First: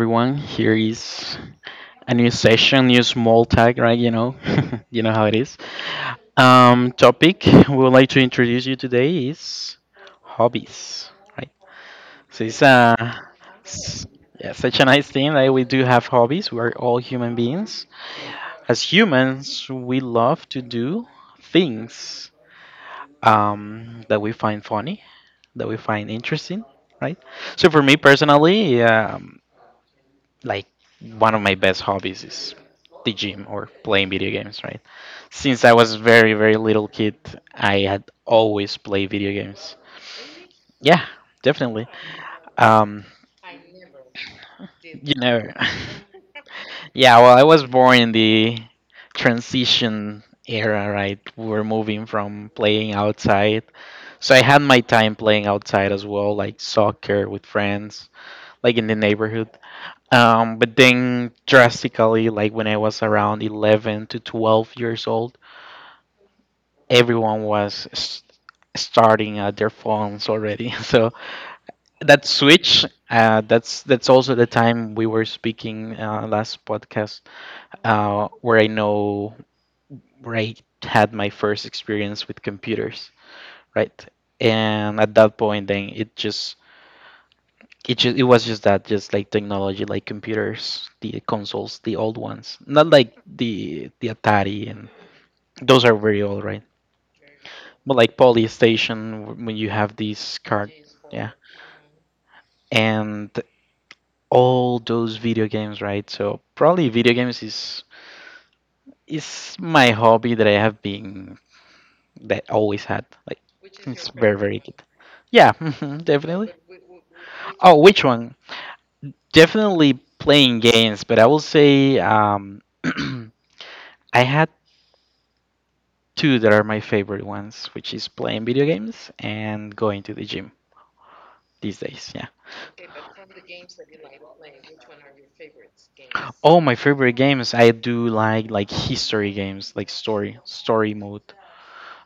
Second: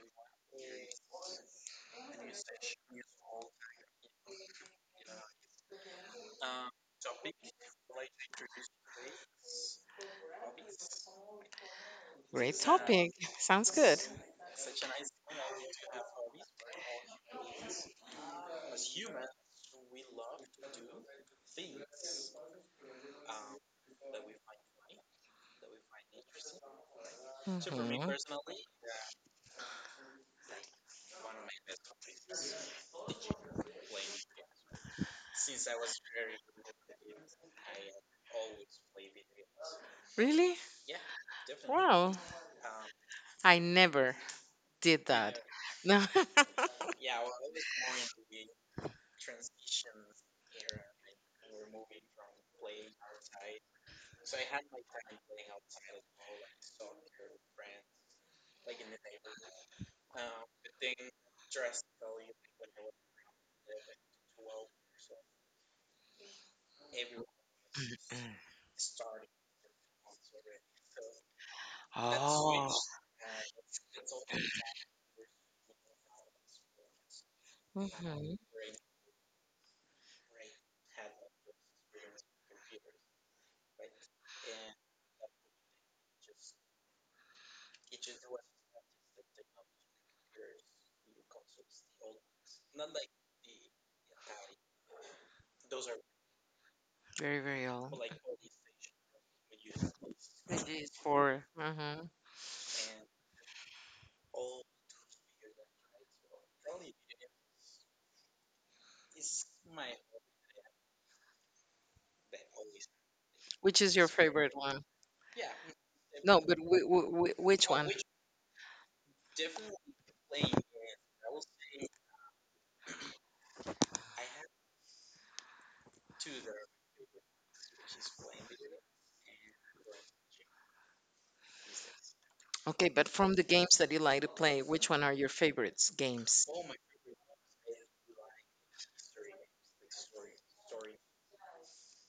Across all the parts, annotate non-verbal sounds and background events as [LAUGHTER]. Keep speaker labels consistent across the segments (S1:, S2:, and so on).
S1: everyone. Here is a new session, new small tag, right? You know, [LAUGHS] you know how it is. Topic we would like to introduce you today is hobbies, right? So
S2: Great
S1: it's
S2: topic. [LAUGHS] Sounds good.
S1: s- yeah, such a nice thing that we do have hobbies. We are all human beings. As humans, we love to do things, that we find funny, that we find interesting, right? So for me
S2: Mhm.
S1: personally, yeah. Like one of my best hobbies is the gym or playing video games, right? Since I was very, very little kid, I had always played video games.
S2: Really?
S1: Yeah, definitely.
S2: Wow.
S1: Um,
S2: I never did
S1: you
S2: that.
S1: know,
S2: [LAUGHS] No.
S1: [LAUGHS] yeah, well, I was born in the transition era, right? We were moving from playing outside. So I had my time playing outside as well, like soccer with friends, like in the neighborhood. But then drastically, like when I was around 11 to 12 years old, everyone was starting at their phones already. [LAUGHS] So that switch, that's also the time we were speaking last podcast, uh,
S2: Mhm.
S1: where I know where I had my first experience with computers, right? And at that point, then it was just that, just like technology, like computers, the consoles, the old ones. Not like the Atari, and those are very old, right?
S2: Very, very old.
S1: But like Polystation, when you have these
S2: It
S1: card,
S2: is
S1: yeah,
S2: for. Mhm.
S1: and all those video games, right? So probably video games is my hobby that I always had. Like
S2: Which is your
S1: it's very
S2: favorite
S1: very
S2: one?
S1: good. Yeah, [LAUGHS]
S2: No,
S1: definitely.
S2: but which
S1: Oh,
S2: one?
S1: which one? Definitely playing games, but I will say [CLEARS THROAT] I had two that are my favorite ones, which is playing video games and going to the gym these days. Yeah.
S2: Okay, but from the games that you like to play, which one are your favorites games?
S1: Oh, my favorite games. I do like history games, like story mode.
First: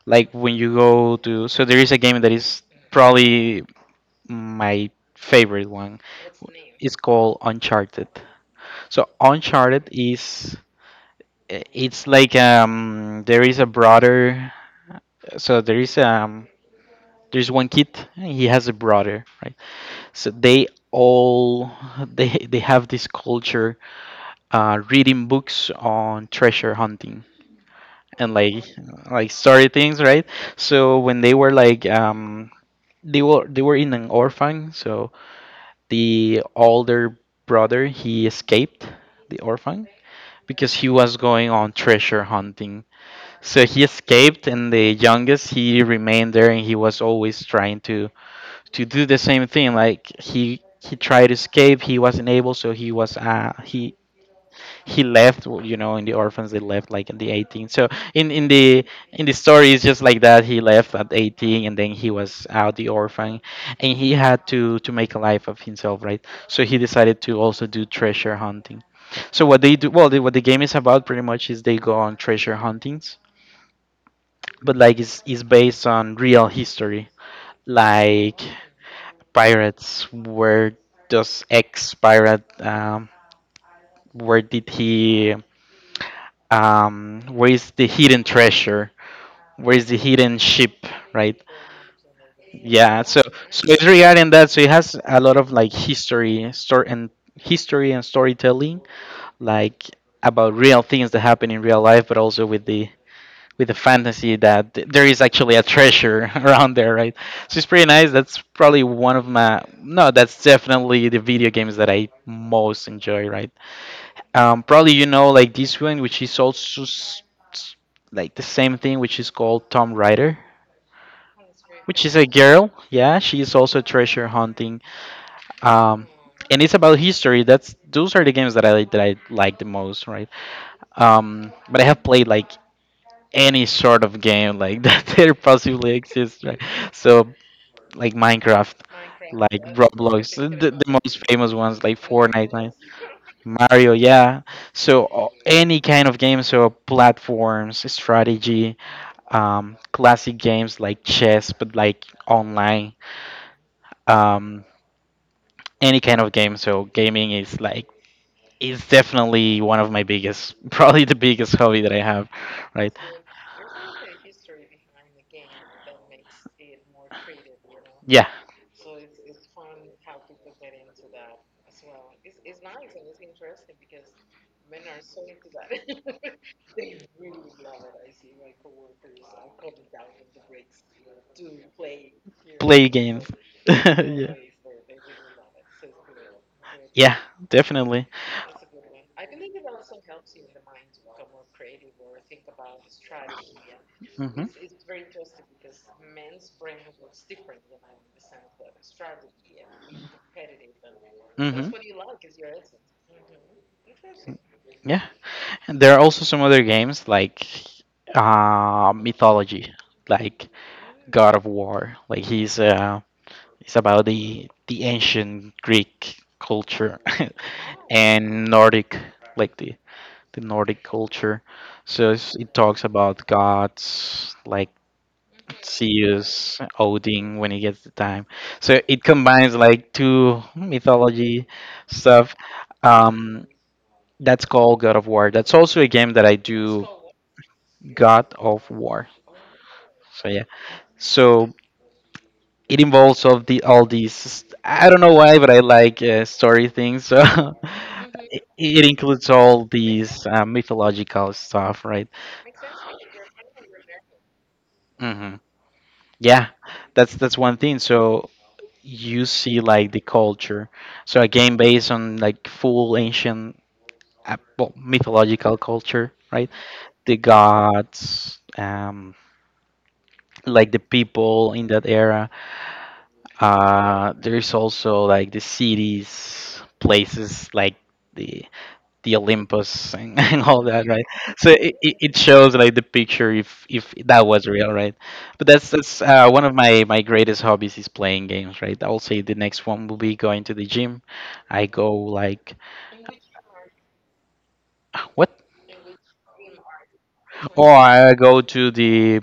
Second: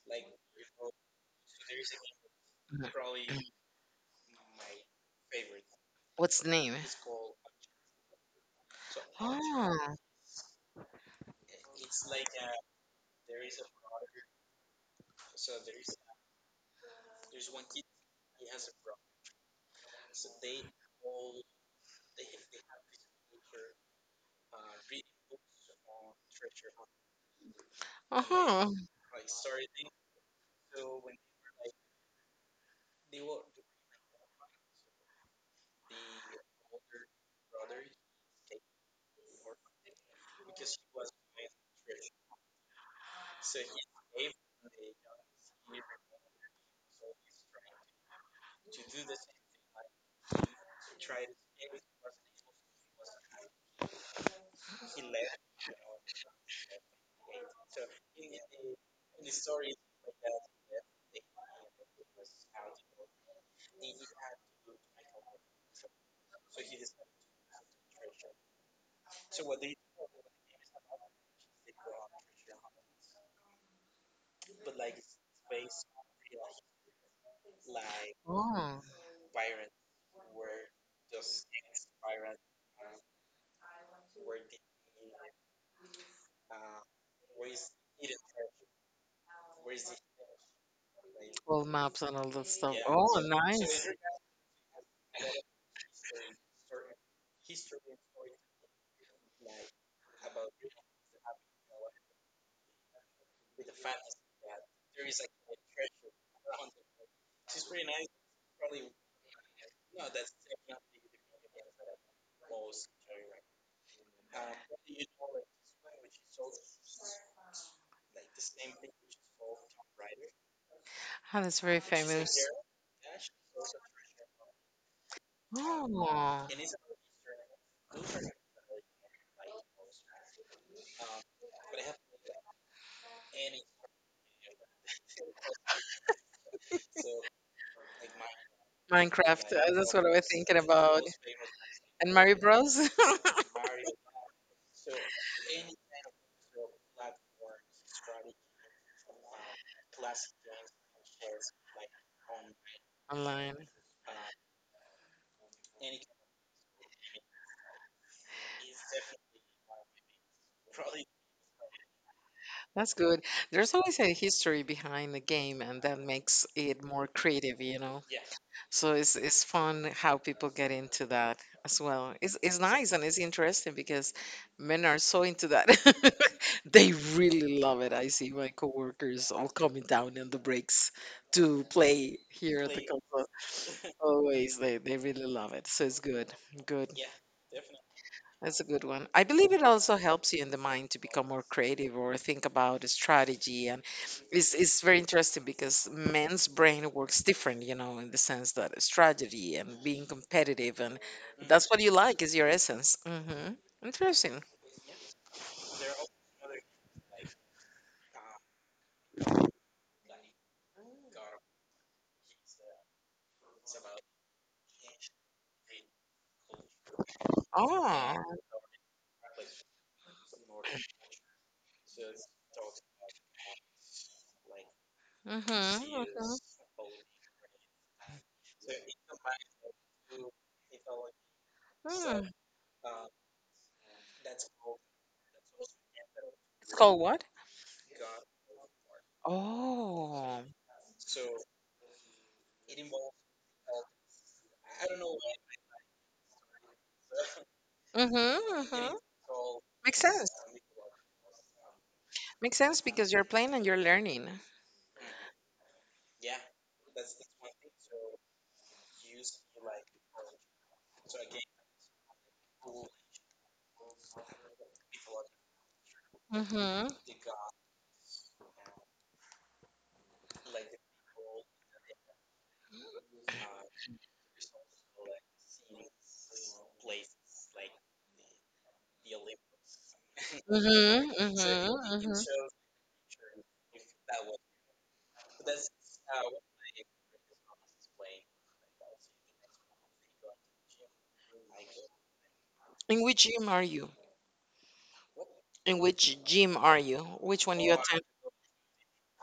S1: Like when you go to so there is a game that is
S2: Mhm.
S1: probably my favorite one.
S2: What's the name?
S1: It's called Uncharted. So
S2: Oh,
S1: Uncharted is, it's like, there is a brother. So there's one kid. He has a brother, right? So they all [LAUGHS] they have this culture, reading books on treasure hunting, and like
S2: uh-huh.
S1: like story things, right? So when they were in an orphan, so the older brother, he escaped the orphan because he was going on treasure hunting. So he escaped, and the youngest, he remained there, and he was always trying to do the same thing. Like he tried to escape, he wasn't able, so he was he left. You know, in the orphans they left like at the 18. So in in the in the story it's just like that. He left at 18, and then he was out the orphan, and he had to make a life of himself, right? So he decided to also do treasure hunting. So what they do, well, what the game is about pretty much is they go on treasure huntings, but like it's based on real history, like
S2: Oh,
S1: pirates, where does ex pirate, where did he, where is the hidden treasure, where is the hidden ship, right?
S2: world maps and all that stuff. Yeah.
S1: Yeah,
S2: Oh,
S1: so
S2: so, so
S1: so it's
S2: nice.
S1: regarding that. So it has a lot of like history and storytelling, like about real things that happen in real life but also with the fantasy that there is actually a treasure [LAUGHS] around there, right? So it's pretty nice. That's probably one of my, no, that's definitely the video games that I most enjoy, right? Probably you know like this one, which is also s- like the same thing, which is called Tom Raider,
S2: Ah, that's very
S1: which is a
S2: famous.
S1: girl. Yeah, she is also treasure hunting. Um,
S2: Oh,
S1: and it's about history. That's those are the games that I like the most, right? But I have played like any sort of game, like [LAUGHS] that there possibly exists, right? So like Minecraft,
S2: like Minecraft.
S1: like
S2: Like that's what I was
S1: Roblox,
S2: thinking like
S1: the
S2: about.
S1: most famous ones like
S2: And Mario, yeah.
S1: Fortnite, like
S2: Bros.
S1: Mario, yeah. So any kind of game, so platforms, strategy, classic games like chess, but like online,
S2: [LAUGHS] Online.
S1: um, any kind of game. So gaming is definitely one of my biggest, [LAUGHS] probably the biggest hobby that I have,
S2: That's
S1: right?
S2: good. There's always a history behind the game, and that makes it more creative, you know?
S1: Yeah.
S2: So it's fun how people get into that as well. It's nice, and it's interesting because men are so into that. [LAUGHS] They really love it. I see my coworkers all coming down in the breaks to play here at the
S1: Play games.
S2: console.
S1: [LAUGHS] Yeah.
S2: Always they really love it. So it's good. Good.
S1: Yeah, definitely.
S2: That's a good one. I believe it also helps you in the mind to become more creative or think about a strategy. And
S1: Hmm.
S2: it's very interesting, because men's brain works different, you know, in the sense that strategy and being competitive and that's what you like is your essence. Hmm.
S1: Hmm.
S2: Interesting.
S1: Yeah. And there are also some other games, like mythology, like God of War. Like he's it's about the ancient Greek culture [LAUGHS]
S2: Oh.
S1: and Nordic, like the Nordic culture. So it talks about gods like
S2: Mm-hmm.
S1: Zeus, Odin, when he gets the time. So it combines like two mythology
S2: Mm.
S1: stuff. Um, that's called God of War. That's also a game that I
S2: It's
S1: do.
S2: called what?
S1: God of War. So
S2: Oh.
S1: yeah. So it involves all these. I don't know why, but I like, story things. So [LAUGHS] it,
S2: Mm-hmm. Mm-hmm.
S1: it includes all
S2: Makes sense.
S1: these mythological stuff, right?
S2: Makes sense because you're playing and you're learning.
S1: Hmm. Yeah, that's one thing. So you see like the culture. So a game based on like full ancient, well, mythological culture,
S2: Hmm.
S1: right?
S2: Mm-hmm.
S1: The gods, like the people in that era. There is also like the cities, places like the the Olympus, [LAUGHS] and all that, right?
S2: Mm-hmm.
S1: So it
S2: Mm-hmm.
S1: shows like the picture if that was real, right? But that's one of my greatest hobbies is playing games, right? I'll say the next one will be going to the gym. I go like
S2: In which gym are you?
S1: what?
S2: In which gym are you? Which one
S1: Oh,
S2: you attend?
S1: I go to the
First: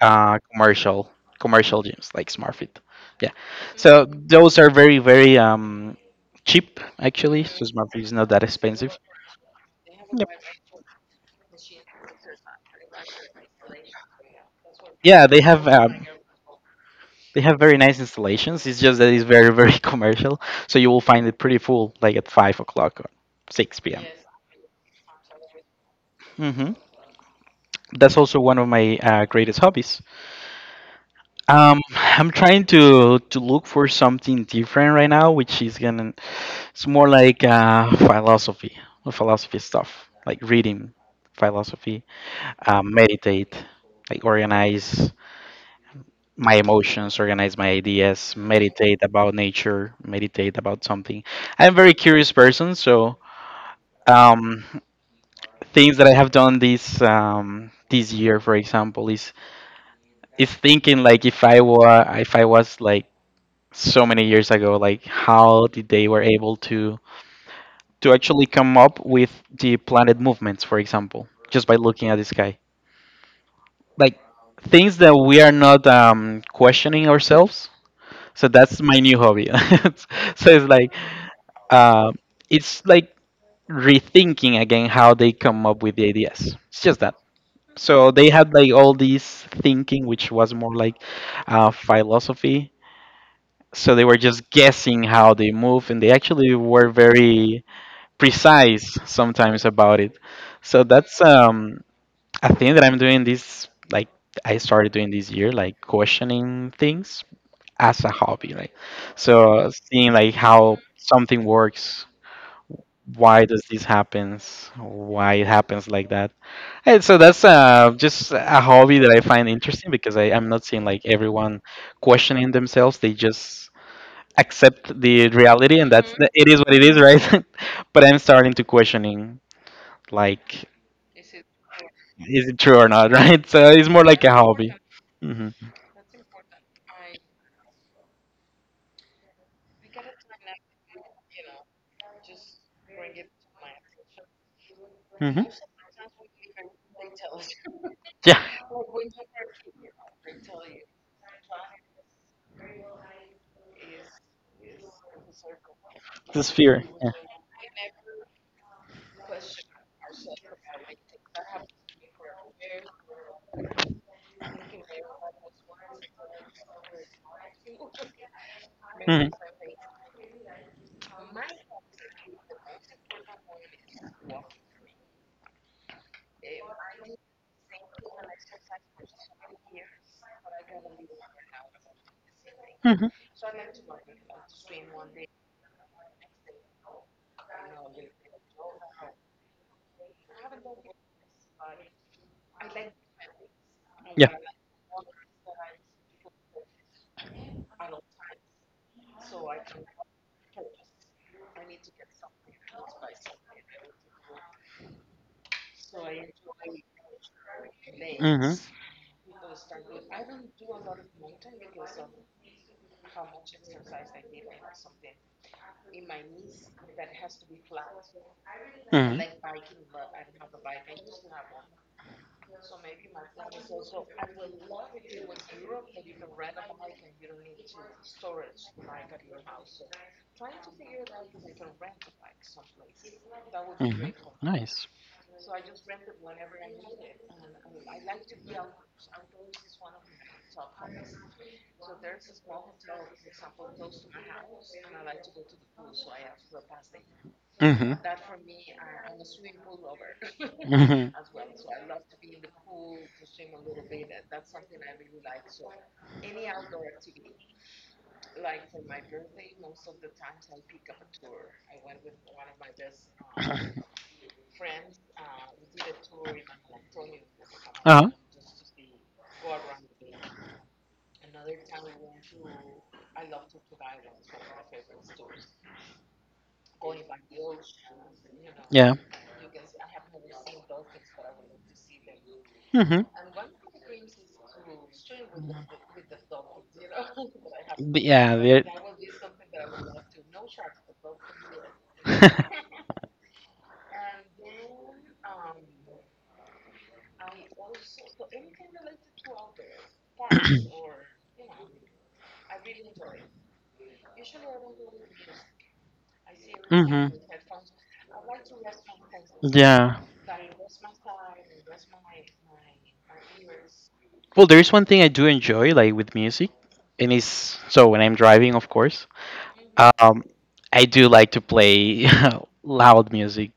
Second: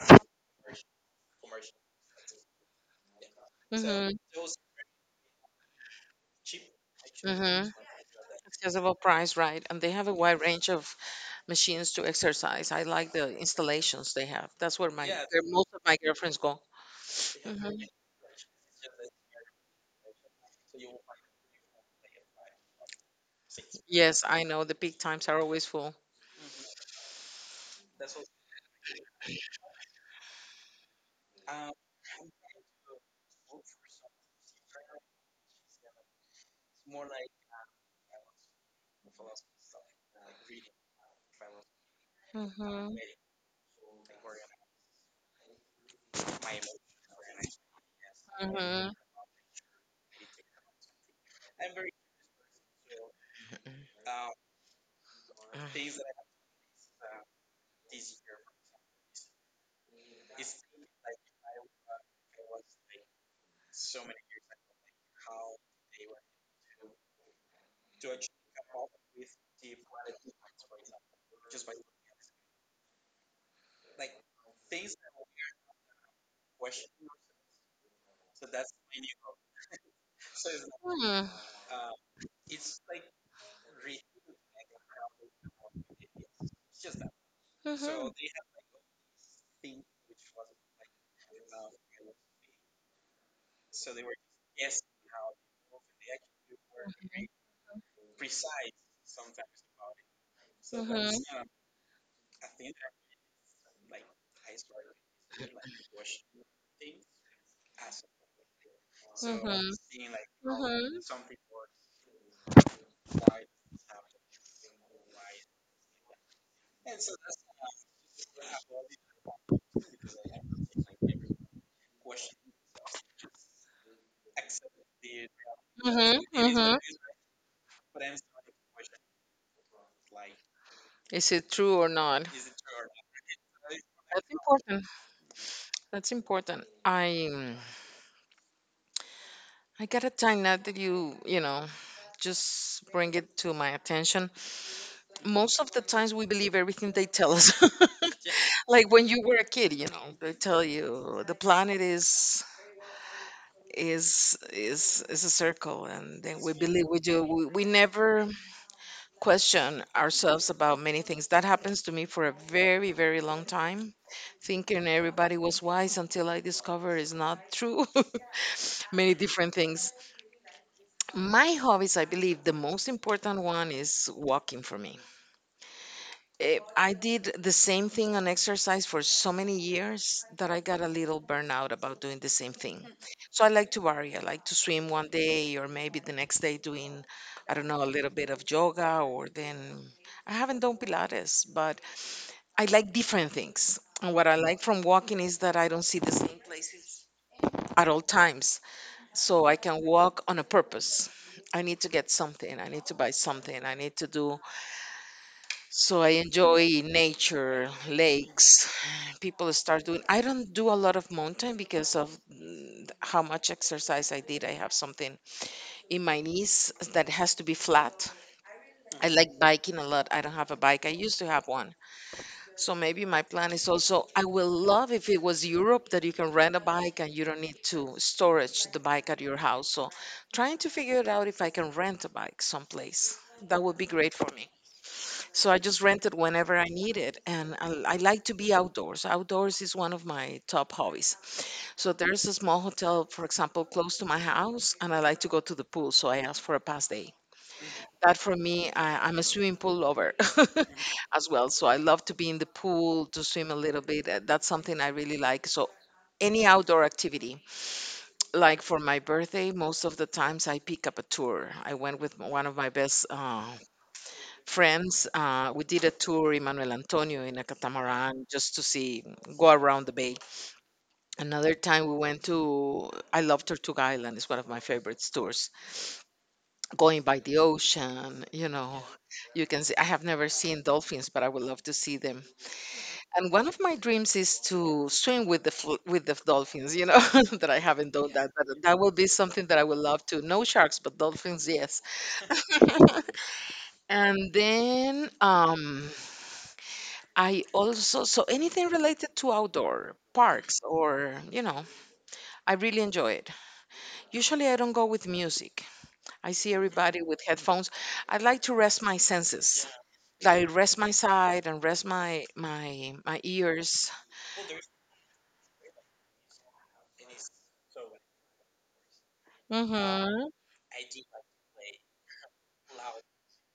S1: uh, commercial commercial gyms like SmartFit. Yeah, so
S2: Mm-hmm.
S1: those are very very cheap actually. So
S2: Mm-hmm.
S1: SmartFit is not that
S2: Accessible
S1: expensive.
S2: price, right? And they have a
S1: Yep.
S2: wide range of machines to exercise. I like the installations they have. That's
S1: Yeah, they
S2: where
S1: have
S2: most of my
S1: um,
S2: girlfriends go.
S1: They have
S2: Hmm.
S1: very nice installations. It's just that it's very, very [LAUGHS] commercial. So you will find it pretty full, like at 5 o'clock or 6 p.m.
S2: Yes, I know the peak times are always full.
S1: Yes. Hmm. That's also one of my greatest hobbies. [LAUGHS] I'm trying to look for something different right now, it's more like, philosophy stuff, like reading philosophy,
S2: Mm-hmm.
S1: meditate, like organize my emotions, organize my ideas,
S2: Mm-hmm.
S1: meditate about nature, meditate about something. I'm a very curious person, so um,
S2: Mm-hmm.
S1: things that I have done this year, for example, is thinking like, if I was like so many years ago, like how did they were able to actually come up with the planet movements, for example, just by looking at the sky, like things that we are not, questioning ourselves. So that's my new hobby. [LAUGHS] So
S2: Mm-hmm.
S1: uh, it's like rethinking again how they come up with the ideas. It's just that, so they had like all these thinking, which was more like, philosophy. So they were just guessing how they move, and they actually were very precise sometimes about it. So that's, a thing that I'm doing this, like, I started doing this year, like, questioning things as a hobby, like, so seeing
S2: Mm-hmm.
S1: like how something works. why
S2: Mm-hmm.
S1: does this happens why it happens like that, and so that's, just a hobby that I find interesting because I'm not seeing like everyone questioning themselves, they just accept the reality, and that's,
S2: Mhm,
S1: it is what
S2: mhm.
S1: it is, right? [LAUGHS] But I'm starting to questioning like,
S2: Is it true or not?
S1: is it true or not? [LAUGHS] Right, so it's more like a hobby.
S2: Important.
S1: Hmm.
S2: That's important. Mm, I gotta time now that you know just bring it to my attention.
S1: Hmm.
S2: Most of the times we believe everything they tell us.
S1: Yeah.
S2: [LAUGHS] Like when you were a kid, they tell you the planet is is a circle, and then
S1: The
S2: we
S1: sphere.
S2: believe we do. We never question ourselves about many things. That happens to me for a very, very long time, thinking everybody was wise until I discover it's not true. [LAUGHS] Many
S1: Hmm.
S2: different things. My hobbies, I believe, the most important one is walking for me. I did the same thing on exercise for so many years that I got a little burnout about doing the same thing.
S1: Hmm.
S2: So I like to vary. I like to swim one day or maybe the next day doing, I don't know, a little bit of yoga or then I haven't done Pilates, but I like different things. And what
S1: Yeah.
S2: I
S1: Like.
S2: like from walking is that I don't see the same places at all times. So I can walk on a purpose. I need to get something. I need to buy something. I need to do.
S1: So.
S2: So I enjoy nature,
S1: Hmm.
S2: lakes. People start doing. I don't do a lot of mountain because of how much exercise I did. I have something in my knees that has to be flat. I
S1: Hmm. Like.
S2: like biking a lot. I don't have a bike. I used to have one, so maybe my plan is also I will love if it was Europe that you can rent a bike and you don't need to storage the bike at your house. So trying to figure it out if I can rent a bike someplace. That would be great
S1: Hmm.
S2: for me.
S1: Nice.
S2: So I just rent it whenever I need it. And I like to be outdoors. Outdoors is one of my top hobbies. So there's a small hotel, for example, close to my house, and I like to go to the pool. So I asked for a past day.
S1: Hmm.
S2: That for me, I'm a swimming pool lover [LAUGHS]
S1: Hmm.
S2: as well. So I love to be in the pool, to swim a little bit. That's something I really like. So any outdoor activity, like for my birthday, most of the times I pick up a tour. I went with one of my best
S1: [COUGHS]
S2: friends. We did a tour, Emmanuel Antonio, in a
S1: Uh-huh.
S2: catamaran just to see, go around the bay. Another time we went to, I love Tortuga Island, it's one of my favorite tours, going by the ocean,
S1: Yeah.
S2: you can see. I have never seen dolphins, but I would love to see them.
S1: Mm-hmm.
S2: And one of my dreams is to swim with the dolphins. You know [LAUGHS] that I haven't
S1: But
S2: done that,
S1: yeah,
S2: but
S1: we're
S2: that will
S1: [LAUGHS]
S2: be something that I would love to. No sharks, but dolphins, yes. [LAUGHS] And then I also so anything related to outdoor parks or I really enjoy it. Usually, I don't go with music. I see everybody
S1: mm-hmm.
S2: with headphones. I like to rest my senses,
S1: Yeah.
S2: I rest my side and rest my ears.
S1: Well, there is one thing I do enjoy, like with music, and it's, so when I'm driving, of course. Um,
S2: Hmm.
S1: I do like to play [LAUGHS] loud music,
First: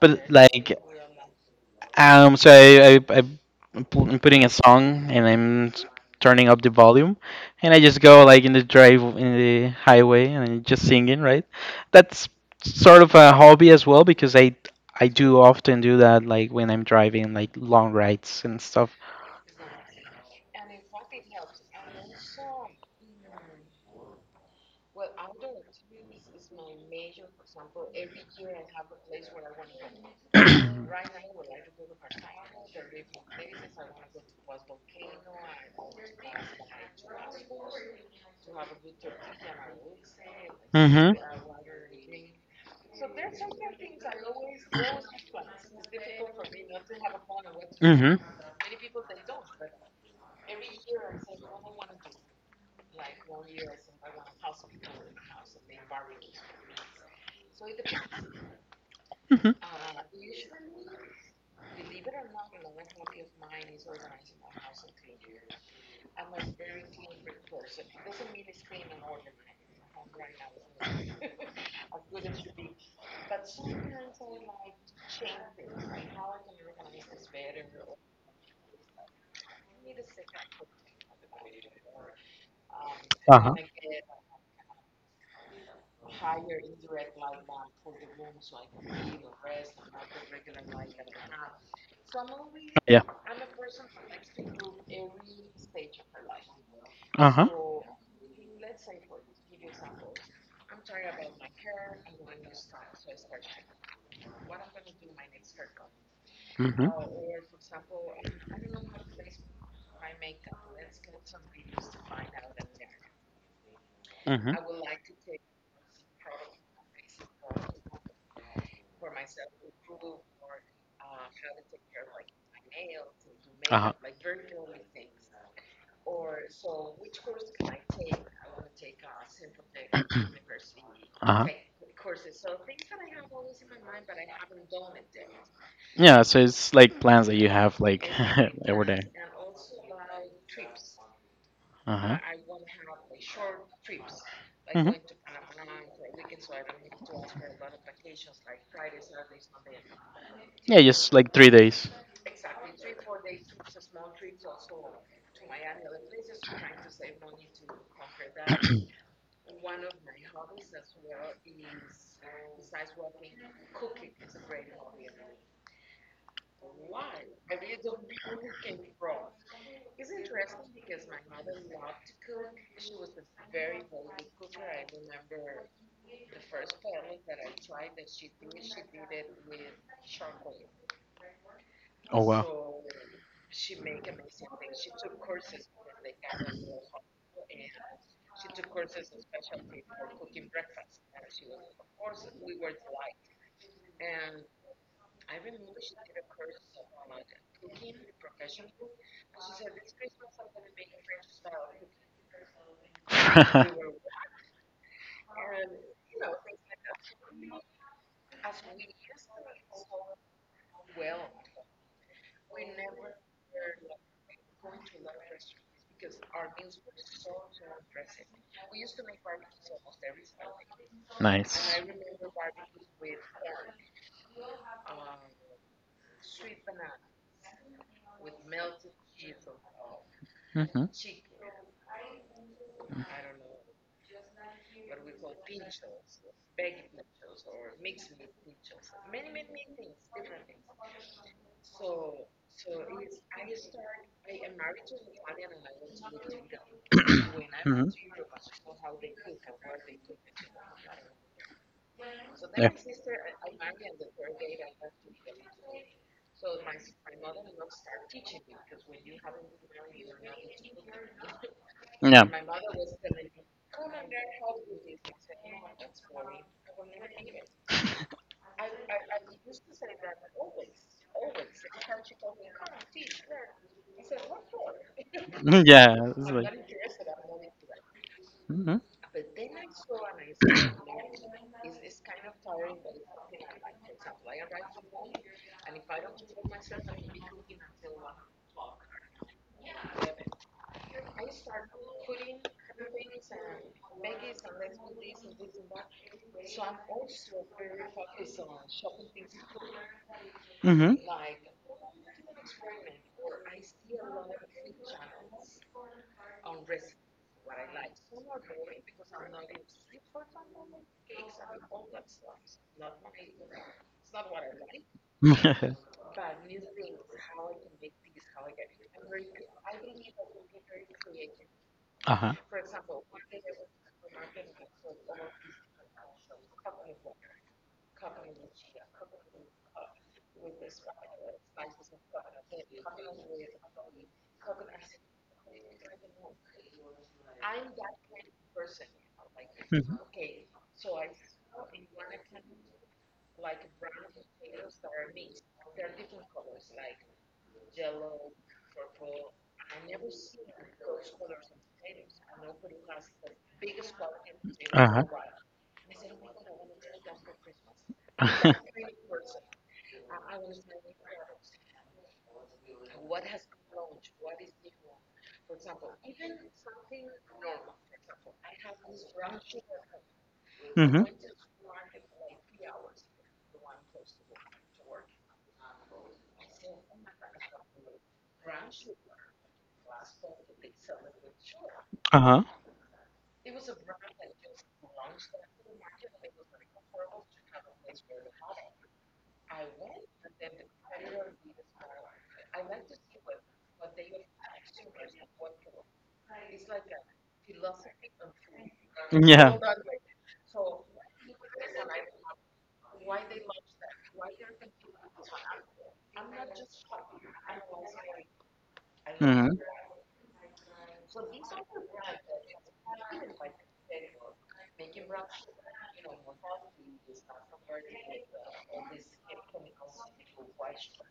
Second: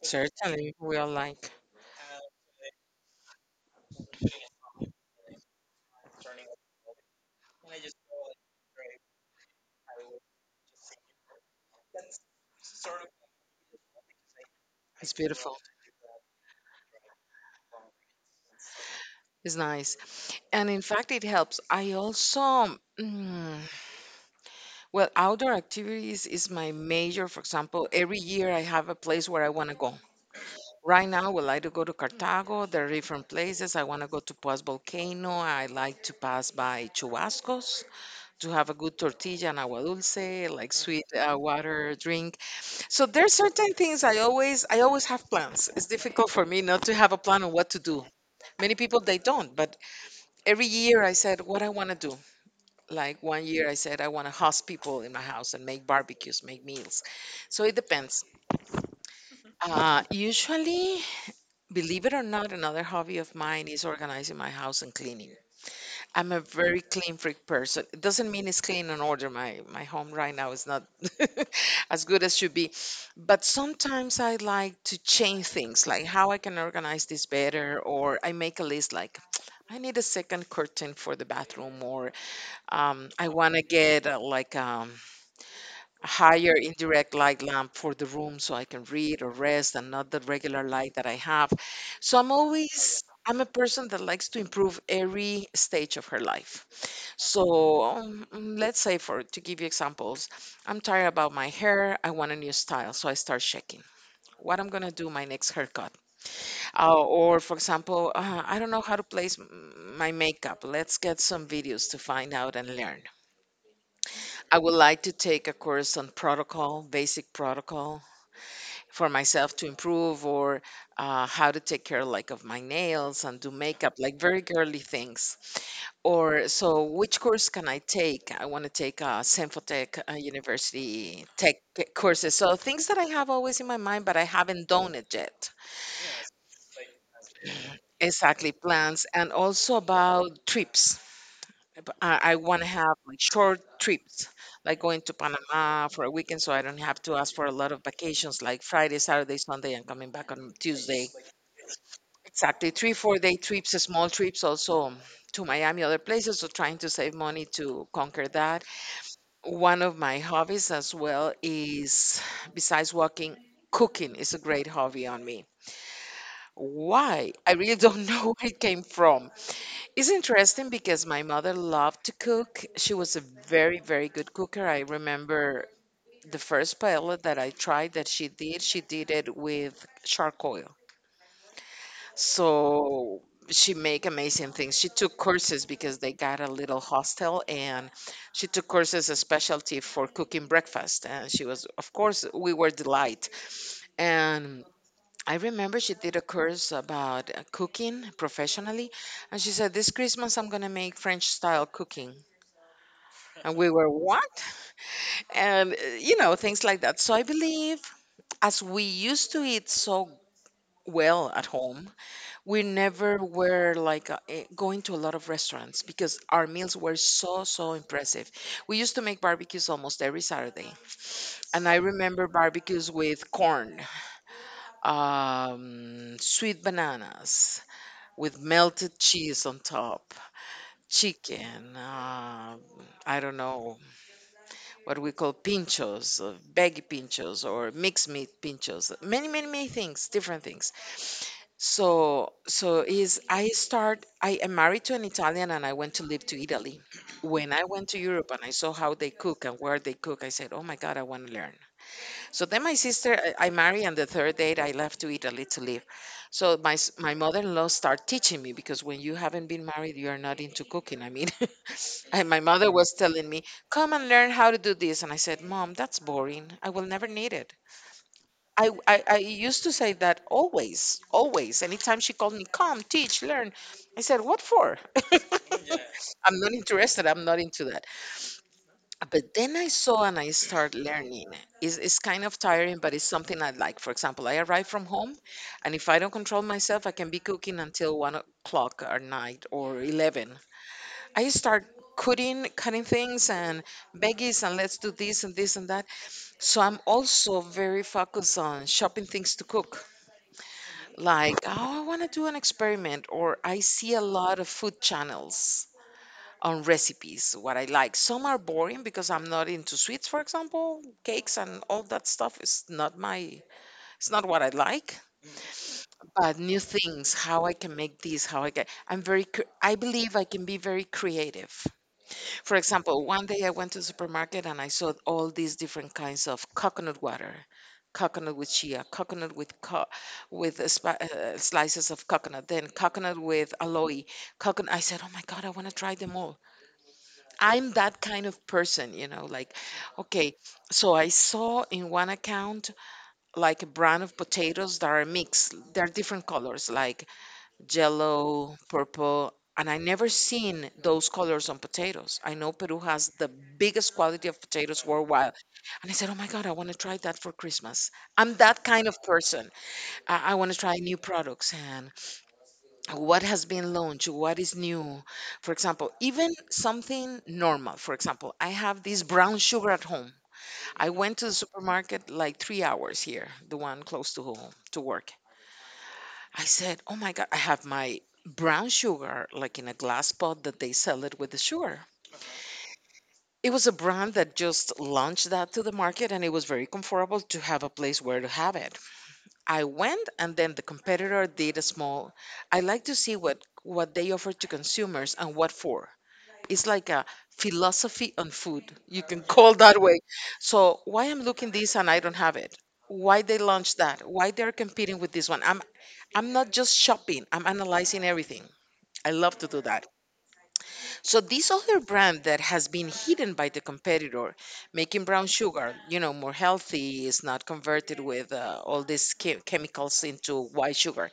S1: but
S2: Certainly,
S1: like.
S2: we are like
S1: So I'm putting a song, and I'm turning up the volume, and I just go like in the highway, and I'm just singing. Right, that's sort of a hobby as well because I
S2: it's
S1: do
S2: beautiful.
S1: often do that, like when I'm driving, like long rides and stuff.
S2: It's nice, and in fact, it helps. I also mm, well, outdoor activities is my major. For example, every year I have a place where I want to go. Right now, well, I like to go to Cartago. There are different places. I want to go to Paz Volcano. I like to pass by Chubascos, to have a good tortilla and agua dulce, like sweet
S1: Mm-hmm.
S2: water drink. So there's certain things I always have plans. It's difficult for me not to have a plan on what to do.
S1: Mm-hmm.
S2: Many people they don't, but every year I said what I want to do. Like one year I said I want to host people in my house and make barbecues, make meals. So it depends.
S1: Mm-hmm.
S2: Usually, believe it or not, another hobby of mine is organizing my house and cleaning. I'm a very clean freak person. It doesn't mean it's clean and order. My home right now is not [LAUGHS] as good as should be. But sometimes I like to change things, like how I can organize this better, or I make a list like [TSK] I need a second curtain for the bathroom, or I want
S1: Uh-huh.
S2: to get like a higher indirect light lamp for the room so I can read or rest and not the regular light that I have. So I'm
S1: Yeah.
S2: always, I'm a person that likes to improve every stage of her life.
S1: Uh-huh.
S2: So let's say for to give you examples, I'm tired about my hair. I want a new style, so I start checking what I'm gonna do my next haircut.
S1: Mm-hmm.
S2: Or for example, I don't know how to place my makeup. Let's get some videos to find out and learn. I would
S1: Mm-hmm.
S2: like to take a course on protocol, basic protocol for myself to improve or how to take care like of my nails and do
S1: Uh-huh.
S2: makeup like very girly things, or so which course can I take? I want to take Sinfotech university
S1: Uh-huh.
S2: tech courses, so things that I have always in my mind but I haven't done it yet.
S1: Yeah, so it's like plans that you have, like
S2: Exactly,
S1: [LAUGHS] every day.
S2: plans and also about trips. Ab-
S1: Uh-huh.
S2: i, I want to have like short trips, like
S1: Hmm.
S2: going to Panama for a weekend so I don't have to ask for a lot of vacations, like Friday, Saturday, Sunday, and coming back on
S1: Yeah,
S2: Tuesday.
S1: just like 3 days.
S2: Exactly. Three, four day trips, small trips also to Miami, other places. So trying to save money to conquer that. One of my hobbies as well is, [SIGHS] besides walking, cooking is a great hobby on me. Why? I really don't [LAUGHS] know where it came from. It's interesting because my mother loved to cook. She was a very, very good cooker. I remember the first paella that I tried that she did it with charcoal.
S1: Oh wow.
S2: So she make amazing things. She took courses because they got a little hostel and she took courses a specialty for cooking breakfast and she was of course we were delight. And I remember she did a course about cooking professionally and she said this Christmas I'm going to make French style cooking. And we were
S1: [LAUGHS]
S2: what? And you know things like that. So I believe as we used to eat so well at home we never were like going to a lot of restaurants because our meals were so so impressive. We used to make barbecues almost every Saturday and I
S1: Nice.
S2: remember barbecues with corn, sweet bananas with melted cheese on top,
S1: Hmm.
S2: chicken, I don't know what we call pinchos, baggy pinchos, or mixed meat pinchos. Many, many, many things, different things. So is I start. I am married to an Italian, and I went to live to Italy. [CLEARS THROAT] When I went
S1: Hmm.
S2: to Europe and I saw how they cook and where they cook, I said, "Oh my God, I want to learn." So then
S1: Yeah.
S2: my sister, I marry on the third date. I left to Italy to live. So my mother-in-law started teaching me because when you haven't been married, you are not into cooking. I mean, [LAUGHS]
S1: Yeah.
S2: and my mother was telling me, "Come and learn how to do this," and I said, "Mom, that's boring. I will never need it." I used to say that always, always. Anytime she called me, come, teach, learn. I said, what for?
S1: [LAUGHS]
S2: [LAUGHS]
S1: Yeah. It's
S2: I'm not
S1: like.
S2: interested. I'm not into that.
S1: Hmm.
S2: But then I saw and I start learning. It's kind of tiring, but it's something I like. For example, I arrive from home, and if I don't control myself, I can be cooking until 1 o'clock at night or 11. I start cutting, cutting things and veggies, and let's do this and this and that. So I'm also very focused on shopping things to cook.
S1: Hmm.
S2: Like, oh, I want to do an experiment, or I see a lot of food channels on recipes, what I like. Some are boring because I'm not into sweets, for example. Cakes and all that stuff is not my, it's not what I like.
S1: [LAUGHS]
S2: But new things, how I can make this, how I can, I'm very, I believe I can be very creative.
S1: Uh-huh.
S2: For example, one day I went to the supermarket and I saw all these different kinds of coconut water. Coconut with chia, slices of coconut, then coconut with aloe. Coconut. I said, "Oh my God, I want to try them all." I'm that kind of person, like,
S1: Mhm.
S2: okay, so I saw in one account like a brand of potatoes that are mixed. They're different colors, like yellow, purple, and I never seen those colors on potatoes. I know Peru has the biggest quality of potatoes
S1: Uh-huh.
S2: worldwide. And I said, oh my God, I want to try that for Christmas. I'm that kind of
S1: [LAUGHS]
S2: person. I want to try new products, and what has been launched, what is new. For example, even something normal. For example, I have this brown sugar at home. I
S1: Mm-hmm.
S2: went to the supermarket like 3 hours here, the one close to home, to work. I said, oh my God, I have my brown sugar like in a glass pot that they sell it with the sugar.
S1: Uh-huh.
S2: It was a brand that just launched that to the market and it was very comfortable to have a place where to have it. I went and then the competitor did a small, I like to see what they offer to consumers and what for. It's like a philosophy on food. You can call
S1: Yeah.
S2: that way. So why I'm looking this and I don't have it? Why they launched that? Why they're competing with this one? I'm not just shopping. I'm analyzing everything. I love to
S1: Mm-hmm. [LAUGHS]
S2: do that. So this other brand that has been hidden by the competitor, making brown sugar, you know, more healthy, is not converted with all these chemicals into white sugar,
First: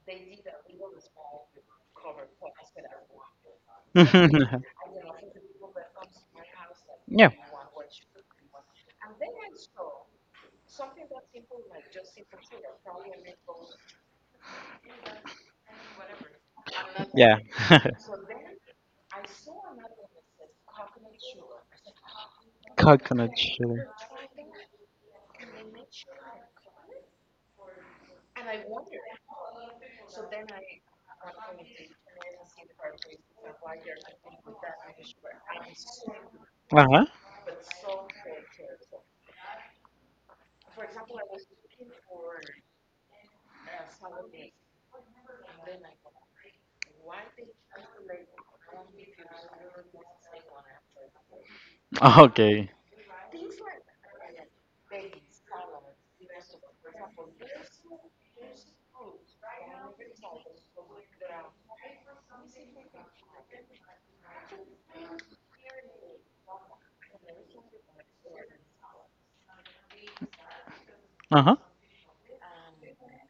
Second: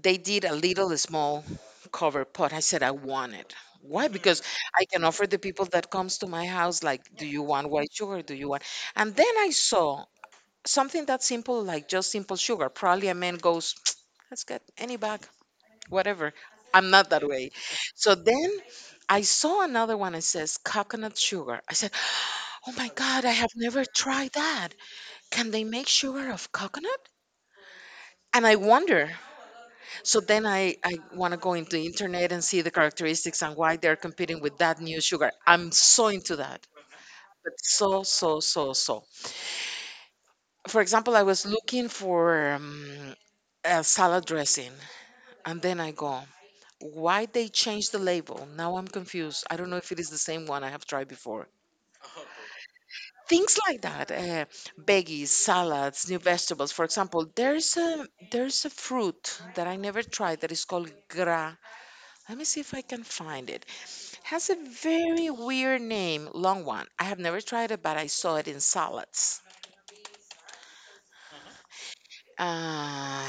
S2: they did a little small cover pot. I said I want it. Why? Because I can offer the people that comes to my house like, do
S1: Yeah.
S2: you want white sugar? Do you want? And then I saw something that simple, like just simple sugar. Probably a man goes, [TSK] let's get any bag, whatever. I'm not that
S1: Yeah.
S2: way.
S1: [LAUGHS]
S2: So then I saw another one that says coconut sugar. I said, oh my God, I
S1: Coconut
S2: have never
S1: sugar.
S2: tried that. Can they make sugar of coconut? And I wonder. So then I want to go into the internet and see the characteristics and why they're competing with that new sugar. I'm so into that,
S1: Tried that.
S2: but so. For example, I was looking for a salad dressing, and then I go, why they change the label? Now I'm confused. I don't know if it is the same one I have tried before.
S1: [LAUGHS] Okay.
S2: Things like that, veggies, salads, new vegetables. For example, there's a fruit that I never tried that is called gra. Let me see if I can find it. Has a very weird name, long one. I have never tried it, but I saw it in salads.
S1: Uh huh.
S2: Uh,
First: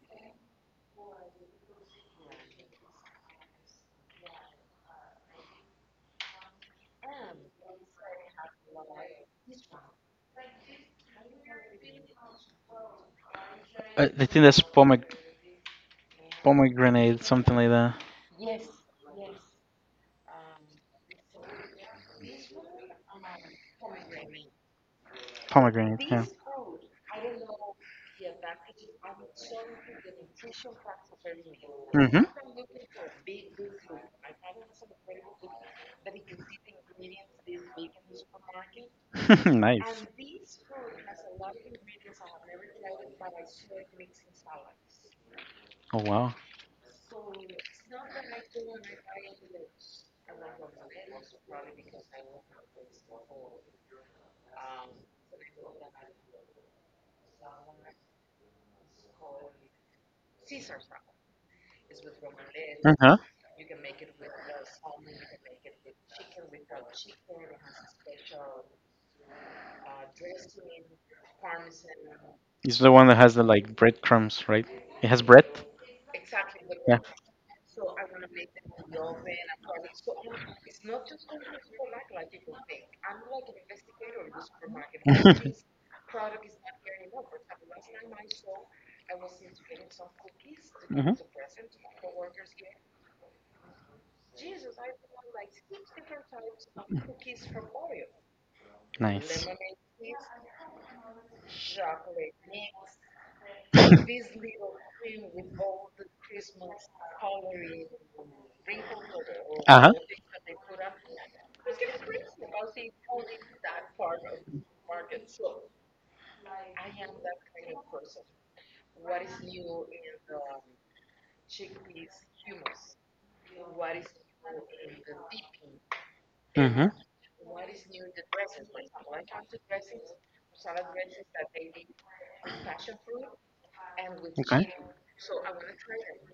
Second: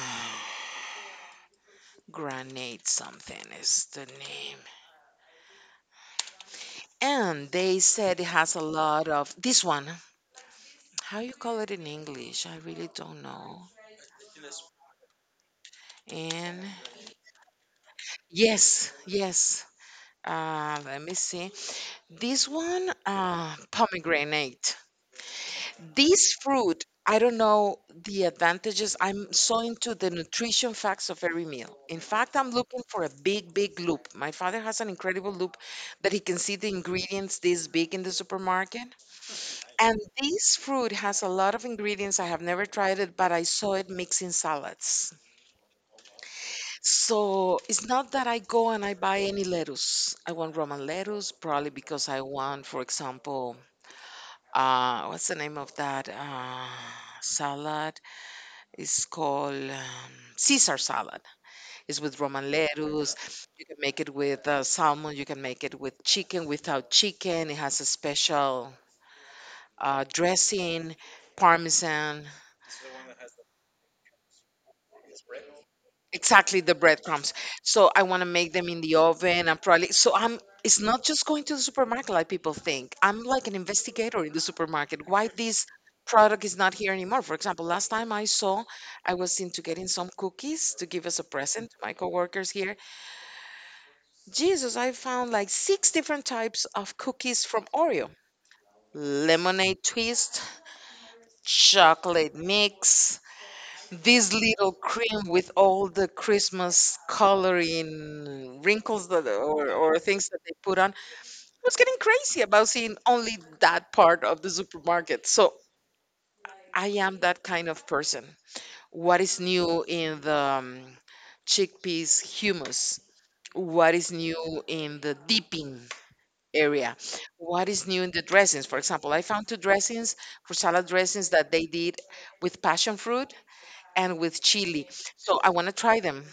S2: granate something is the name. And they said it has a lot of this one. How you call it in English? I really don't know.
S1: I think that's
S2: And
S1: pomegranate, something like that.
S2: yes, yes. Let me see. This one, pomegranate.
S1: Pomegranate. Yeah.
S2: These fruit, I don't know the advantages. I'm so into the nutrition facts of every meal. In
S1: Mhm.
S2: fact, I'm looking for a big, big loop. My father has an incredible loop that he can see the ingredients this big in the supermarket.
S1: [LAUGHS]
S2: And
S1: Nice.
S2: this fruit has a lot of ingredients. I have never tried it, but I saw it mixed in salads.
S1: Oh wow.
S2: So it's not that I go and I buy any lettuce. I want Roman lettuce, probably because I want, for example, what's the name of that salad? It's called Caesar salad. It's with Roman
S1: Uh huh.
S2: lettuce. You can make it with salmon. You can make it with chicken, without chicken. It has a special dressing, parmesan.
S1: It's the one that has the like breadcrumbs, right? It has bread.
S2: Exactly the
S1: Yeah.
S2: breadcrumbs. So I want to make them in the oven. I'm probably so I'm. It's not just going to the supermarket like people think. I'm like an investigator in the supermarket. Why
S1: Mhm.
S2: this product is not here anymore? For example, last time I saw, I was into getting some cookies to give
S1: Mhm.
S2: as a present to my coworkers here. Jesus, I found like six different types of cookies from Oreo
S1: Nice.
S2: lemonade twist, chocolate mix, this little cream with all the Christmas coloring wrinkles that, or,
S1: Uh-huh.
S2: or things that they put on. I was getting crazy about seeing only that part of the supermarket. So I am that kind of person. What is new in the chickpeas hummus? What is new in the dipping
S1: Mhm.
S2: area? What is new in the dressings? For example, I found two dressings for salad dressings that they did with passion fruit and with
S1: Okay.
S2: chili. So I want to try them.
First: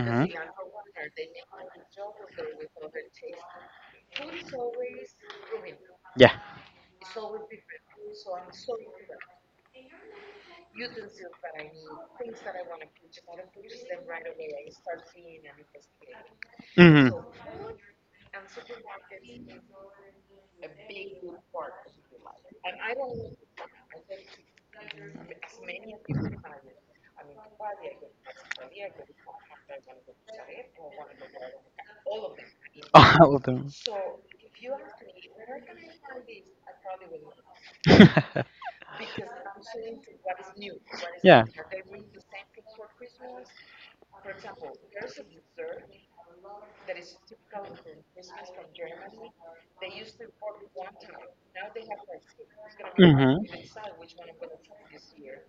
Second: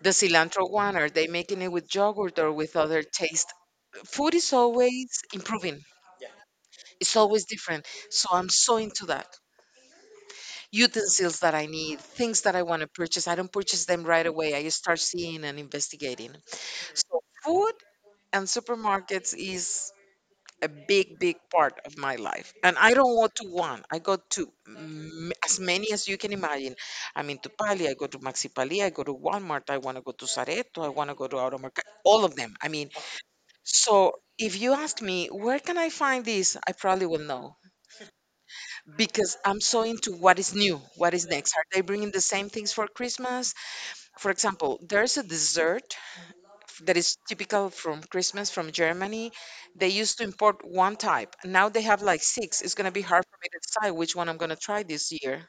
S2: The cilantro one, are they making it with yogurt or with other taste? Food is always improving.
S1: Yeah.
S2: It's always different. So I'm so into that. Utensils that I need, things that I want to purchase. I don't purchase them right away. I start seeing and investigating. So food and supermarkets is a big, big part of my life. And I don't want
S1: Mhm.
S2: to one. I go to as many as you can imagine. I'm into Pali. I go to Maxipali. I go to Walmart. I want to go to Sareto. I want to go to Automarket. All of them. I mean,
S1: [LAUGHS] All of them.
S2: so if you ask me, where can I find this? I probably will know
S1: [LAUGHS]
S2: because I'm so into what is new, what is
S1: Yeah.
S2: next. Are they bringing the same things for Christmas? For example, there's a dessert that is typical from Christmas from Germany. They used to import one type. Now they have like six. It's going to be hard for
S1: Hmm.
S2: me to decide which one I'm going to try this year.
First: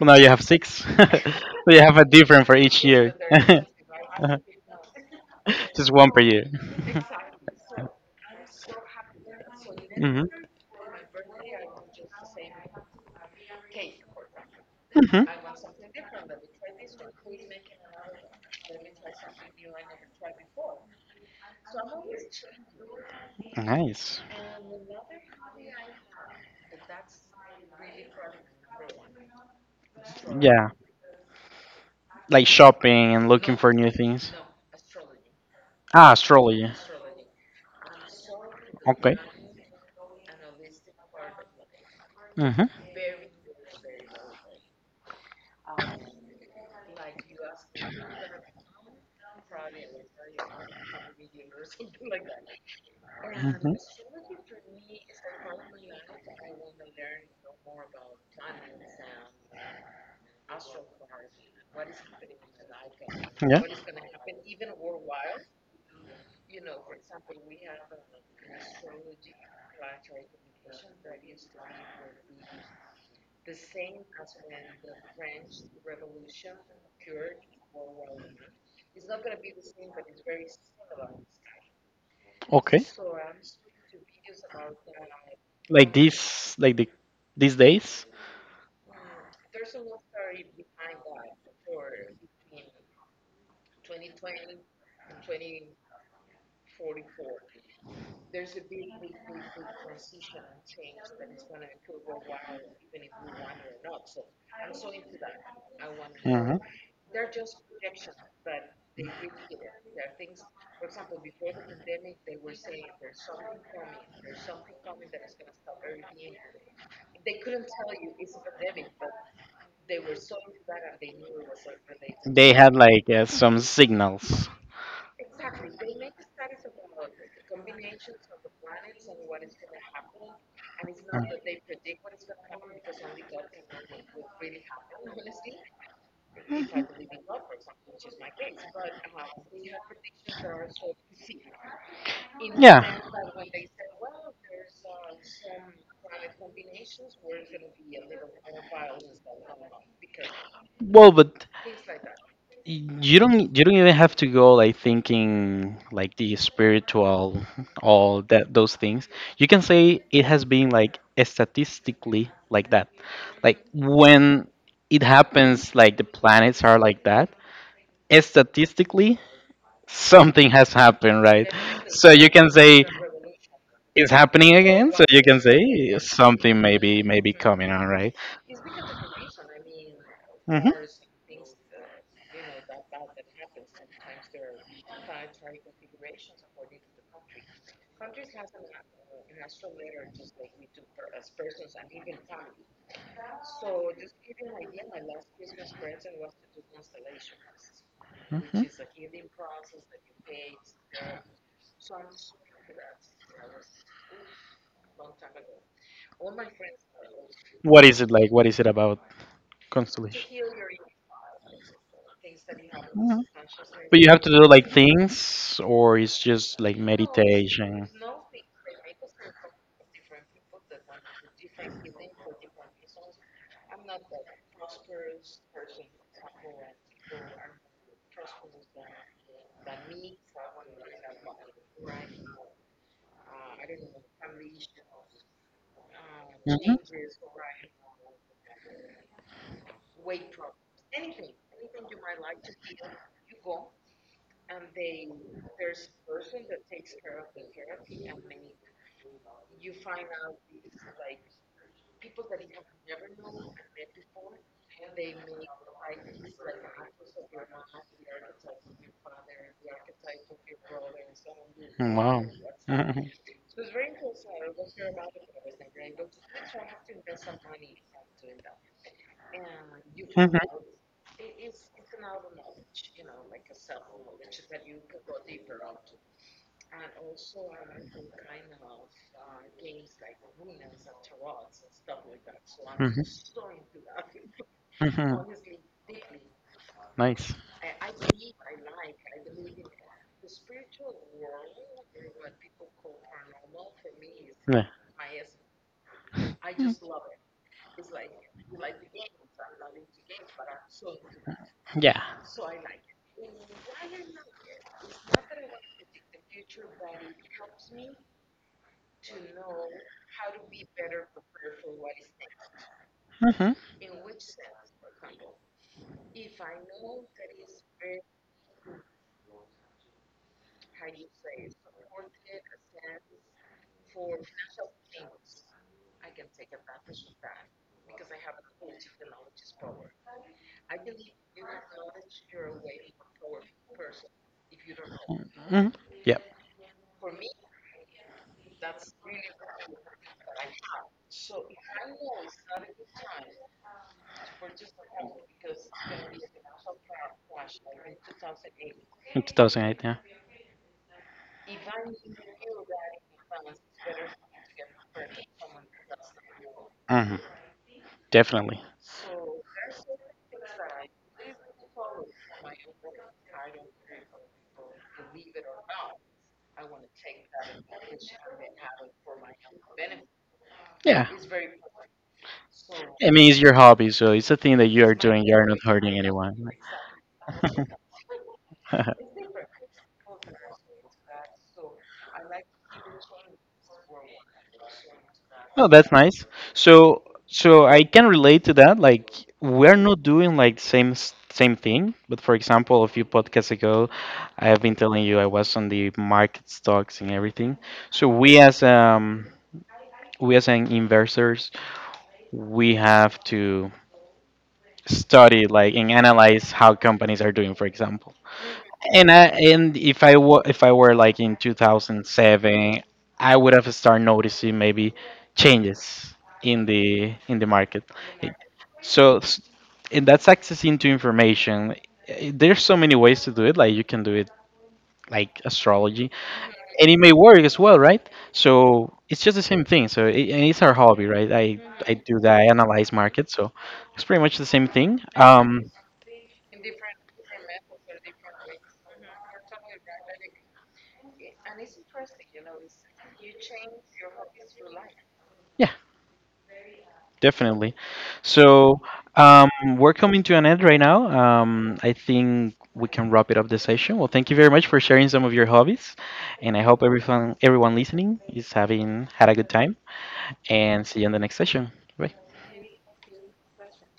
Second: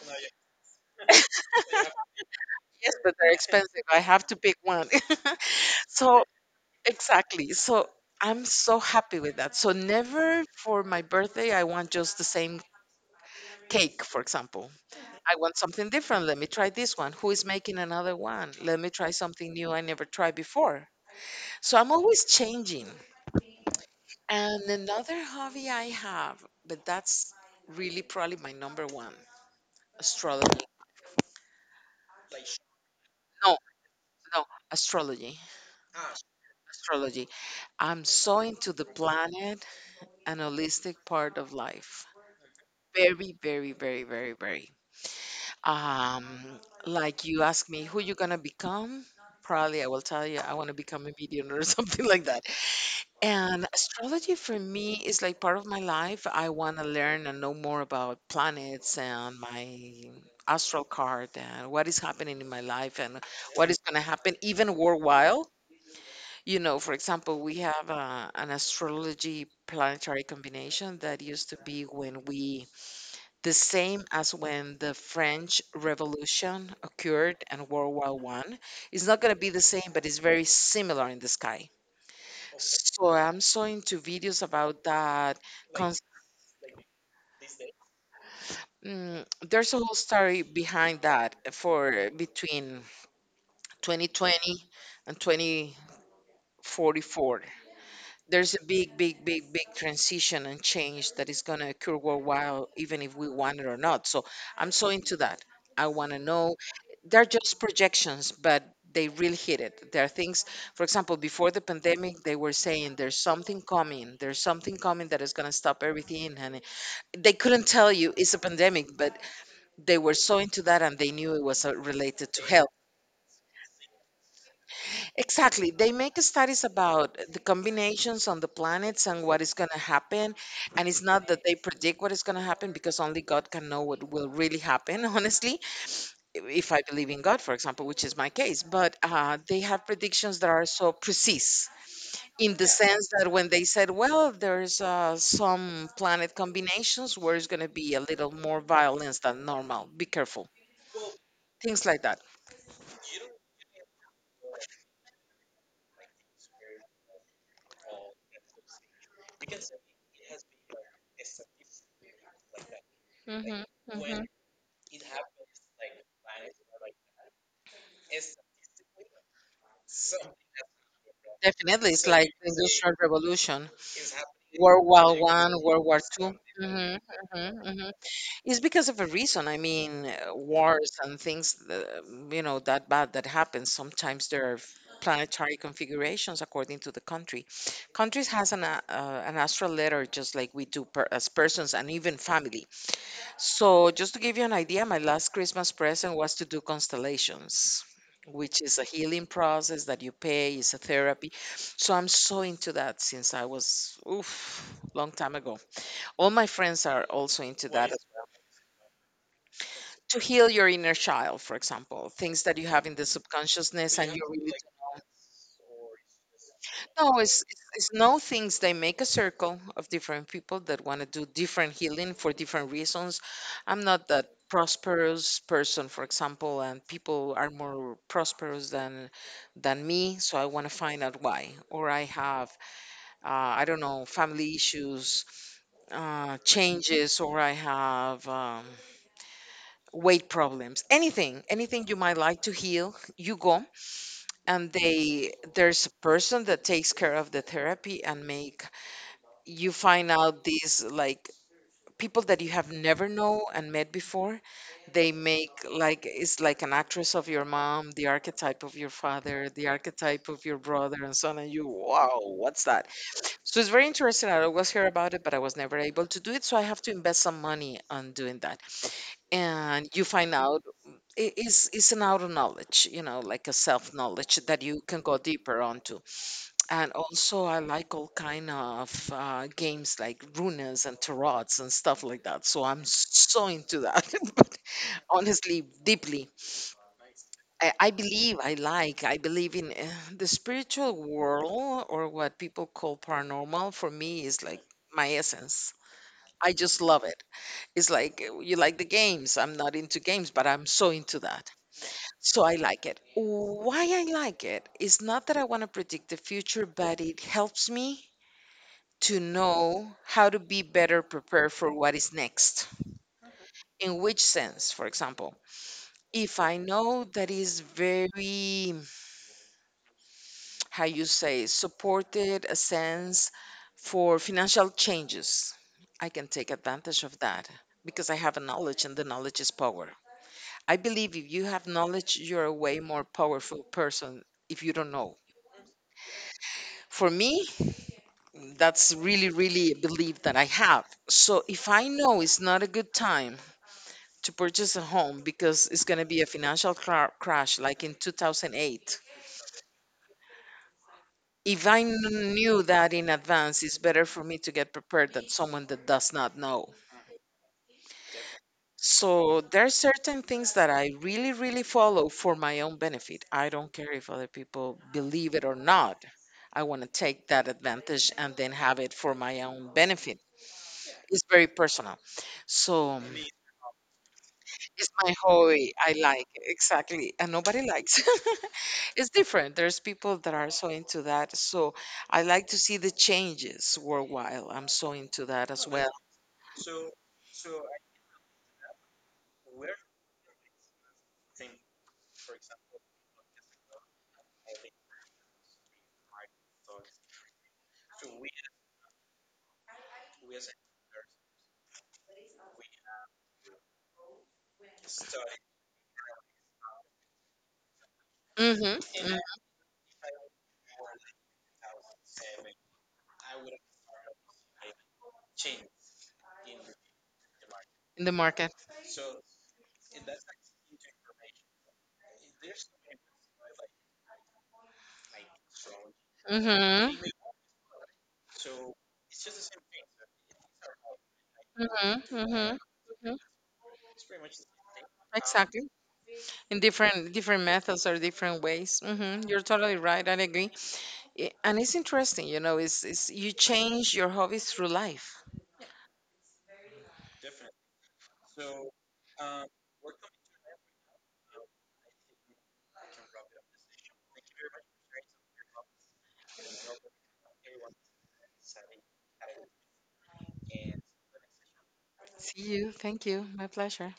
S1: Well, now you have six. [LAUGHS] So you have a different for each
S2: Yes,
S1: year.
S2: but they're
S1: [LAUGHS]
S2: expensive. I have to pick one. [LAUGHS]
S1: Just one per
S2: So,
S1: year.
S2: exactly. So, I'm so happy with that. So,
S1: Hmm.
S2: never for my birthday, I want just the same cake, for example.
S1: Hmm.
S2: I want something different. Let me try this one. Who is making another one? Let me try something new I never tried before. So, I'm always changing.
S1: Nice.
S2: And another hobby I have, but that's really probably my number one, astrology.
S1: Yeah, like shopping and looking
S2: No,
S1: for new things.
S2: no, astrology.
S1: Ah, astrology.
S2: Astrology. I'm so into the
S1: Okay.
S2: planet and holistic part of life.
S1: Mm-hmm.
S2: Very, very, very, very, very. Um, like you ask me, who you gonna become? Probably I will tell you I want to become a millionaire or [LAUGHS] something like that. And astrology for me is like part of my life. I want to learn and
S1: Mm-hmm.
S2: know more about planets and my astral card and what is happening in my life and
S1: Yeah.
S2: what is going to happen even worldwide. You know, for example, we have an astrology planetary combination that used to be when we, the same as when the French Revolution occurred and World War I. It's not going to be the same, but it's very similar in the sky,
S1: Okay.
S2: so I'm so into videos about that.
S1: Like
S2: Cons
S1: this, like these days.
S2: there's a whole story behind that for between 2020 and 2044. There's a big, big, big, big transition and change that is going to occur worldwide, even if we want it or not. So I'm so into that. I want to know. They're just projections, but they really hit it. There are things, for example, before the pandemic,
S1: Mm-hmm.
S2: they were saying there's something coming that is going to stop everything. And they couldn't tell you it's a pandemic, but they were so into that and they knew it was related to
S1: They
S2: health.
S1: had like, some signals.
S2: Exactly. They make studies about the combinations on the planets and what is going to happen. And it's not that they predict what is going to happen because only God can know what will really happen, [LAUGHS] honestly, if I believe in God, for example, which is my case. But they have predictions that are so precise in the
S1: Yeah.
S2: sense that when they said, well, there's some planet combinations where it's going to be a little more violence than normal, be careful.
S1: Well, but
S2: Things like that.
S1: you don't even have to go like thinking like the spiritual, all that those things. You can say it has been like statistically like that. Like when it happens, like the planets are like that, statistically something has happened, right?
S2: Definitely, it's
S1: So you
S2: like the
S1: can say
S2: Industrial Revolution,
S1: is happening
S2: World
S1: again, so
S2: War
S1: you can
S2: One, World
S1: say
S2: War 2.
S1: something
S2: Mm-hmm,
S1: maybe
S2: mm-hmm,
S1: coming on,
S2: mm-hmm.
S1: right?
S2: It's because of a reason. I mean,
S1: Hmm.
S2: wars and things, that, you know, that bad that happens. Sometimes there are planetary configurations according to the country. Countries has an an astral letter, just like we do per, as persons and even family. So, just to give you an idea, my last Christmas present was to do constellations, which is a healing process that you pay, it's a therapy. So, I'm so into that since I was, oof, long time ago. All my friends are also into
S1: What
S2: that.
S1: is it like? What is it about
S2: To
S1: constellation?
S2: heal your inner child, for example, things that you have in the
S1: Mhm.
S2: subconsciousness
S1: But you
S2: and
S1: have
S2: you
S1: to do
S2: really.
S1: like things, or it's just like
S2: No, it's, it's
S1: meditation.
S2: it's no things. They make a circle of different people that want to do different healing for different reasons. I'm not that prosperous person, for example, and people are more prosperous than me, so I want to find out why. Or I have, I don't know, family issues,
S1: Mhm.
S2: changes, or I have weight problems. Anything, anything you might like to heal, you go, and they there's a person that takes care of the therapy and make you find out these like people that you have never know and met before they make like it's like an actress of your mom, the archetype of your father, the archetype of your brother, and so on, and you wow
S1: Wow. [LAUGHS] Family,
S2: what's
S1: that's
S2: that.
S1: how. Hmm.
S2: So it's very interesting, I always hear about it but I was never able to do it, so I have to invest some money on doing that and you
S1: [LAUGHS]
S2: find
S1: Hmm.
S2: out. It's an outer knowledge, you know, like a self knowledge that you can go deeper onto. And also, I like all kind of games like runas and tarots and stuff like that. So I'm so into that. [LAUGHS] But
S1: Hmm.
S2: honestly, deeply,
S1: Nice.
S2: I believe I like. I believe in the spiritual world or what people call paranormal. For me, is like
S1: Yeah.
S2: my essence. I just love it. It's like you like the games. I'm not into games, but I'm so into that.
S1: Yeah.
S2: So I like it. Why I like it is not that I want to predict the future, but it helps me to know how to be better prepared for what is next.
S1: Hmm.
S2: In which sense, for example, if I know that is very, [TSK] how you say, supported a sense for financial changes, I can take advantage of that because I have a knowledge and the knowledge is power. I believe if you have knowledge, you're a way more powerful person if you don't know.
S1: Hmm. Yep.
S2: For me, that's really, really a belief that I have. So if I know it's not a good time to purchase a home because it's going to be a financial crash like in 2008.
S1: In 2008, yeah.
S2: If I knew that in advance, it's better for me to get prepared than someone that does not know.
S1: Hmm. Definitely.
S2: So there are certain things that I really, really follow for my own benefit. I don't care if other people believe it or not. I want to take that advantage and then have it for my own benefit.
S1: Yeah.
S2: It's very personal. So.
S1: I mean, it's your hobby, so it's a thing that you
S2: It's
S1: are
S2: my
S1: doing. You are not
S2: hobby. I
S1: hurting
S2: like
S1: anyone.
S2: it. Exactly. And nobody likes. [LAUGHS]
S1: [LAUGHS]
S2: It's different. There's people that are so into that. So I like to see the changes worldwide. I'm so into that as
S1: Oh,
S2: well.
S1: that's nice. So I can relate to that. Like, we're not doing like same same thing. But for example, a few podcasts ago, I have been telling you I was on the market stocks and everything. So we as, we as an investors, we have to study like and analyze how companies are doing. For example.
S2: Mm-hmm.
S1: And
S2: Hmm.
S1: I and if I were like in 2007, I would have started noticing maybe changes in the market.
S2: In the
S1: Eh,
S2: market.
S1: So, and that's accessing to information. There's so many ways to do it. Like you can do it like astrology, and it
S2: Mm-hmm.
S1: may work as well, right? So it's just the same thing. And it's our hobby, right? I
S2: Mm-hmm.
S1: do that. I
S2: Mm-hmm.
S1: analyze
S2: Mhm.
S1: markets, so it's pretty much the same thing.
S2: Exactly.
S1: Um,
S2: In different methods or different ways. Hmm. You're totally right. I agree. And it's interesting, you know, it's you change your hobbies through life.
S1: yeah. Definitely. So um, we're coming to an end right now. I think we can wrap it up the session. Well, thank you very much for sharing some of your hobbies, and I hope everyone listening is having had a good time. And see you in the next session. Bye.
S2: See you. Thank you. My pleasure.